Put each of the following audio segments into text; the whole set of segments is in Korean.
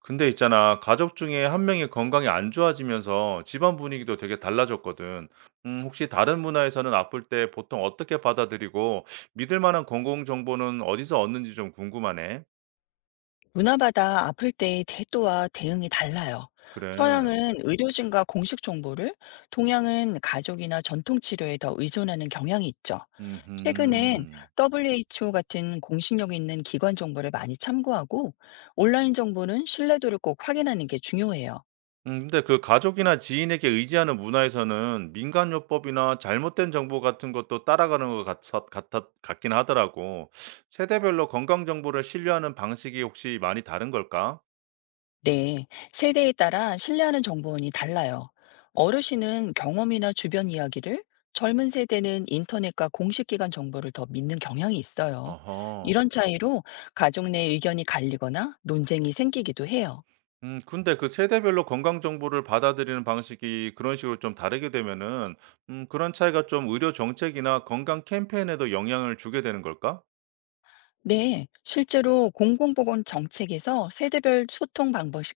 근데 있잖아, 가족 중에 한 명이 건강이 안 좋아지면서 집안 분위기도 되게 달라졌거든. 혹시 다른 문화에서는 아플 때 보통 어떻게 받아들이고 믿을 만한 건강 정보는 어디서 얻는지 좀 궁금하네. 문화마다 아플 때의 태도와 대응이 달라요. 그래. 서양은 의료진과 공식 정보를, 동양은 가족이나 전통 치료에 더 의존하는 경향이 있죠. 최근엔 음. WHO 같은 공식력 있는 기관 정보를 많이 참고하고, 온라인 정보는 신뢰도를 꼭 확인하는 게 중요해요. 근데 그 가족이나 지인에게 의지하는 문화에서는 민간요법이나 잘못된 정보 같은 것도 따라가는 것 같, 같긴 하더라고. 세대별로 건강 정보를 신뢰하는 방식이 혹시 많이 다른 걸까? 네, 세대에 따라 신뢰하는 정보원이 달라요. 어르신은 경험이나 주변 이야기를, 젊은 세대는 인터넷과 공식 기관 정보를 더 믿는 경향이 있어요. 어허. 이런 차이로 가족 내 의견이 갈리거나 논쟁이 생기기도 해요. 근데 그 세대별로 건강 정보를 받아들이는 방식이 그런 식으로 좀 다르게 되면은 그런 차이가 좀 의료 정책이나 건강 캠페인에도 영향을 주게 되는 걸까? 네, 실제로 공공보건 정책에서 세대별 소통 방법이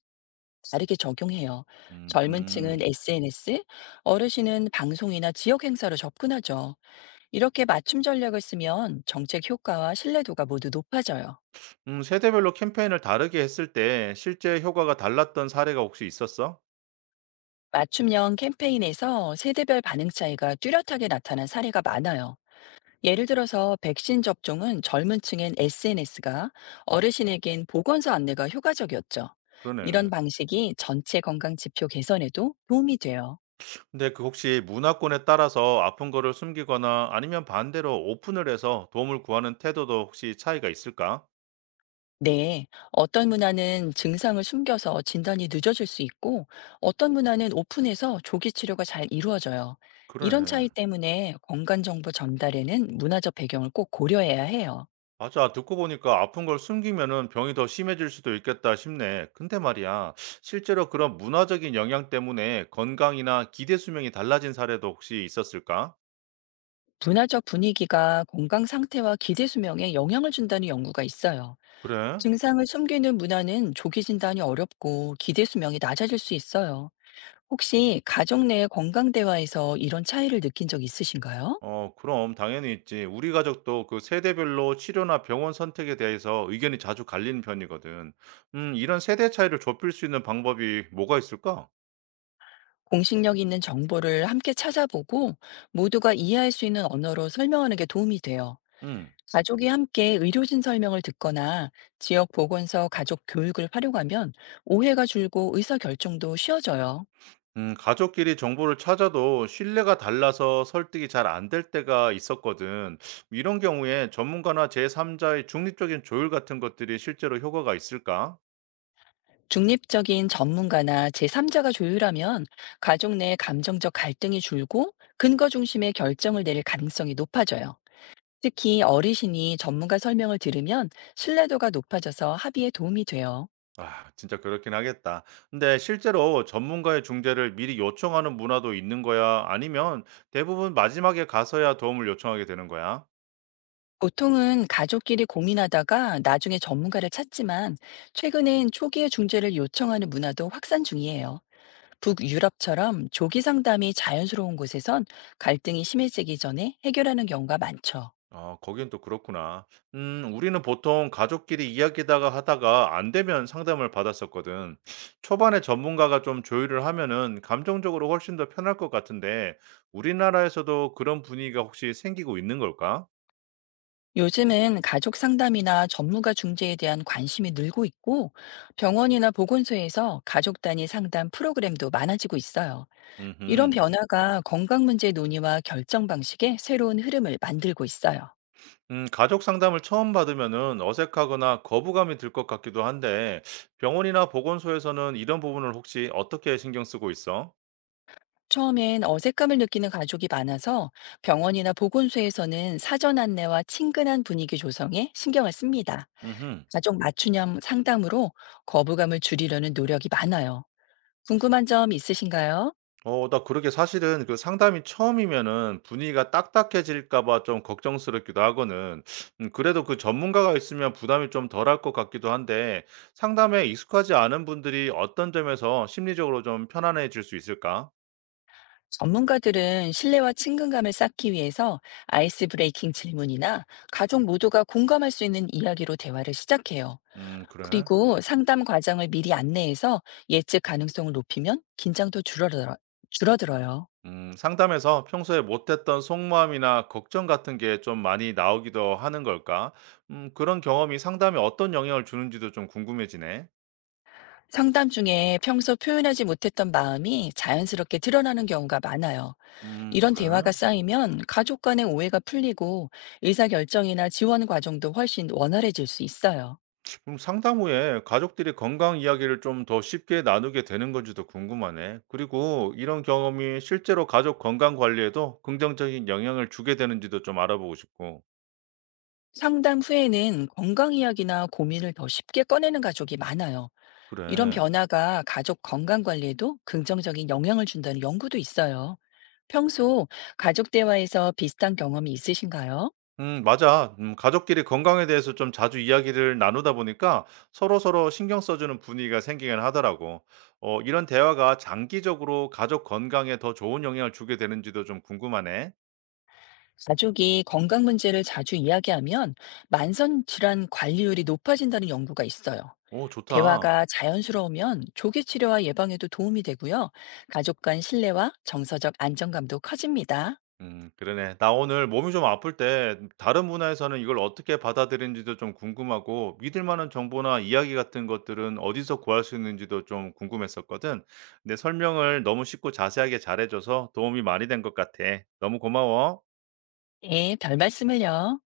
다르게 적용해요. 음음. 젊은 층은 SNS, 어르신은 방송이나 지역 행사로 접근하죠. 이렇게 맞춤 전략을 쓰면 정책 효과와 신뢰도가 모두 높아져요. 세대별로 캠페인을 다르게 했을 때 실제 효과가 달랐던 사례가 혹시 있었어? 맞춤형 캠페인에서 세대별 반응 차이가 뚜렷하게 나타난 사례가 많아요. 예를 들어서 백신 접종은 젊은 층엔 SNS가, 어르신에겐 보건소 안내가 효과적이었죠. 이런 그러네. 방식이 전체 건강 지표 개선에도 도움이 돼요. 근데 그 혹시 문화권에 따라서 아픈 거를 숨기거나 아니면 반대로 오픈을 해서 도움을 구하는 태도도 혹시 차이가 있을까? 네, 어떤 문화는 증상을 숨겨서 진단이 늦어질 수 있고, 어떤 문화는 오픈해서 조기 치료가 잘 이루어져요. 이런 그러네. 차이 때문에 건강정보 전달에는 문화적 배경을 꼭 고려해야 해요. 맞아. 듣고 보니까 아픈 걸 숨기면은 병이 더 심해질 수도 있겠다 싶네. 근데 말이야, 실제로 그런 문화적인 영향 때문에 건강이나 기대 수명이 달라진 사례도 혹시 있었을까? 문화적 분위기가 건강 상태와 기대 수명에 영향을 준다는 연구가 있어요. 그래? 증상을 숨기는 문화는 조기 진단이 어렵고 기대 수명이 낮아질 수 있어요. 혹시 가족 내 건강 대화에서 이런 차이를 느낀 적 있으신가요? 어, 그럼 당연히 있지. 우리 가족도 그 세대별로 치료나 병원 선택에 대해서 의견이 자주 갈리는 편이거든. 이런 세대 차이를 좁힐 수 있는 방법이 뭐가 있을까? 공식력 있는 정보를 함께 찾아보고 모두가 이해할 수 있는 언어로 설명하는 게 도움이 돼요. 음. 가족이 함께 의료진 설명을 듣거나 지역 보건소 가족 교육을 활용하면 오해가 줄고 의사 결정도 쉬워져요. 가족끼리 정보를 찾아도 신뢰가 달라서 설득이 잘 안 될 때가 있었거든. 이런 경우에 전문가나 제3자의 중립적인 조율 같은 것들이 실제로 효과가 있을까? 중립적인 전문가나 제3자가 조율하면 가족 내 감정적 갈등이 줄고 근거 중심의 결정을 내릴 가능성이 높아져요. 특히 어르신이 전문가 설명을 들으면 신뢰도가 높아져서 합의에 도움이 돼요. 아, 진짜 그렇긴 하겠다. 근데 실제로 전문가의 중재를 미리 요청하는 문화도 있는 거야? 아니면 대부분 마지막에 가서야 도움을 요청하게 되는 거야? 보통은 가족끼리 고민하다가 나중에 전문가를 찾지만 최근엔 초기의 중재를 요청하는 문화도 확산 중이에요. 북유럽처럼 조기 상담이 자연스러운 곳에선 갈등이 심해지기 전에 해결하는 경우가 많죠. 아, 거긴 또 그렇구나. 우리는 보통 가족끼리 이야기다가 하다가 안 되면 상담을 받았었거든. 초반에 전문가가 좀 조율을 하면은 감정적으로 훨씬 더 편할 것 같은데 우리나라에서도 그런 분위기가 혹시 생기고 있는 걸까? 요즘은 가족 상담이나 전문가 중재에 대한 관심이 늘고 있고 병원이나 보건소에서 가족 단위 상담 프로그램도 많아지고 있어요. 이런 음흠. 변화가 건강 문제 논의와 결정 방식에 새로운 흐름을 만들고 있어요. 가족 상담을 처음 받으면은 어색하거나 거부감이 들 것 같기도 한데 병원이나 보건소에서는 이런 부분을 혹시 어떻게 신경 쓰고 있어? 처음엔 어색감을 느끼는 가족이 많아서 병원이나 보건소에서는 사전 안내와 친근한 분위기 조성에 신경을 씁니다. 음흠. 가족 맞춤형 상담으로 거부감을 줄이려는 노력이 많아요. 궁금한 점 있으신가요? 어, 나 그러게 사실은 그 상담이 처음이면은 분위기가 딱딱해질까 봐 좀 걱정스럽기도 하거든. 그래도 그 전문가가 있으면 부담이 좀 덜할 것 같기도 한데 상담에 익숙하지 않은 분들이 어떤 점에서 심리적으로 좀 편안해질 수 있을까? 전문가들은 신뢰와 친근감을 쌓기 위해서 아이스 브레이킹 질문이나 가족 모두가 공감할 수 있는 이야기로 대화를 시작해요. 그래? 그리고 상담 과정을 미리 안내해서 예측 가능성을 높이면 줄어들어요. 상담에서 평소에 못했던 속마음이나 걱정 같은 게 좀 많이 나오기도 하는 걸까? 그런 경험이 상담에 어떤 영향을 주는지도 좀 궁금해지네. 상담 중에 평소 표현하지 못했던 마음이 자연스럽게 드러나는 경우가 많아요. 이런 그래? 대화가 쌓이면 가족 간의 오해가 풀리고 의사결정이나 지원 과정도 훨씬 원활해질 수 있어요. 좀 상담 후에 가족들이 건강 이야기를 좀 더 쉽게 나누게 되는 건지도 궁금하네. 그리고 이런 경험이 실제로 가족 건강 관리에도 긍정적인 영향을 주게 되는지도 좀 알아보고 싶고. 상담 후에는 건강 이야기나 고민을 더 쉽게 꺼내는 가족이 많아요. 이런 그래. 변화가 가족 건강 관리에도 긍정적인 영향을 준다는 연구도 있어요. 평소 가족 대화에서 비슷한 경험이 있으신가요? 맞아. 가족끼리 건강에 대해서 좀 자주 이야기를 나누다 보니까 서로서로 신경 써주는 분위기가 생기긴 하더라고. 어, 이런 대화가 장기적으로 가족 건강에 더 좋은 영향을 주게 되는지도 좀 궁금하네. 가족이 건강 문제를 자주 이야기하면 만성 질환 관리율이 높아진다는 연구가 있어요. 오, 좋다. 대화가 자연스러우면 조기 치료와 예방에도 도움이 되고요. 가족 간 신뢰와 정서적 안정감도 커집니다. 그러네. 나 오늘 몸이 좀 아플 때 다른 문화에서는 이걸 어떻게 받아들이는지도 좀 궁금하고 믿을 만한 정보나 이야기 같은 것들은 어디서 구할 수 있는지도 좀 궁금했었거든. 근데 설명을 너무 쉽고 자세하게 잘해줘서 도움이 많이 된 것 같아. 너무 고마워. 네, 별 말씀을요.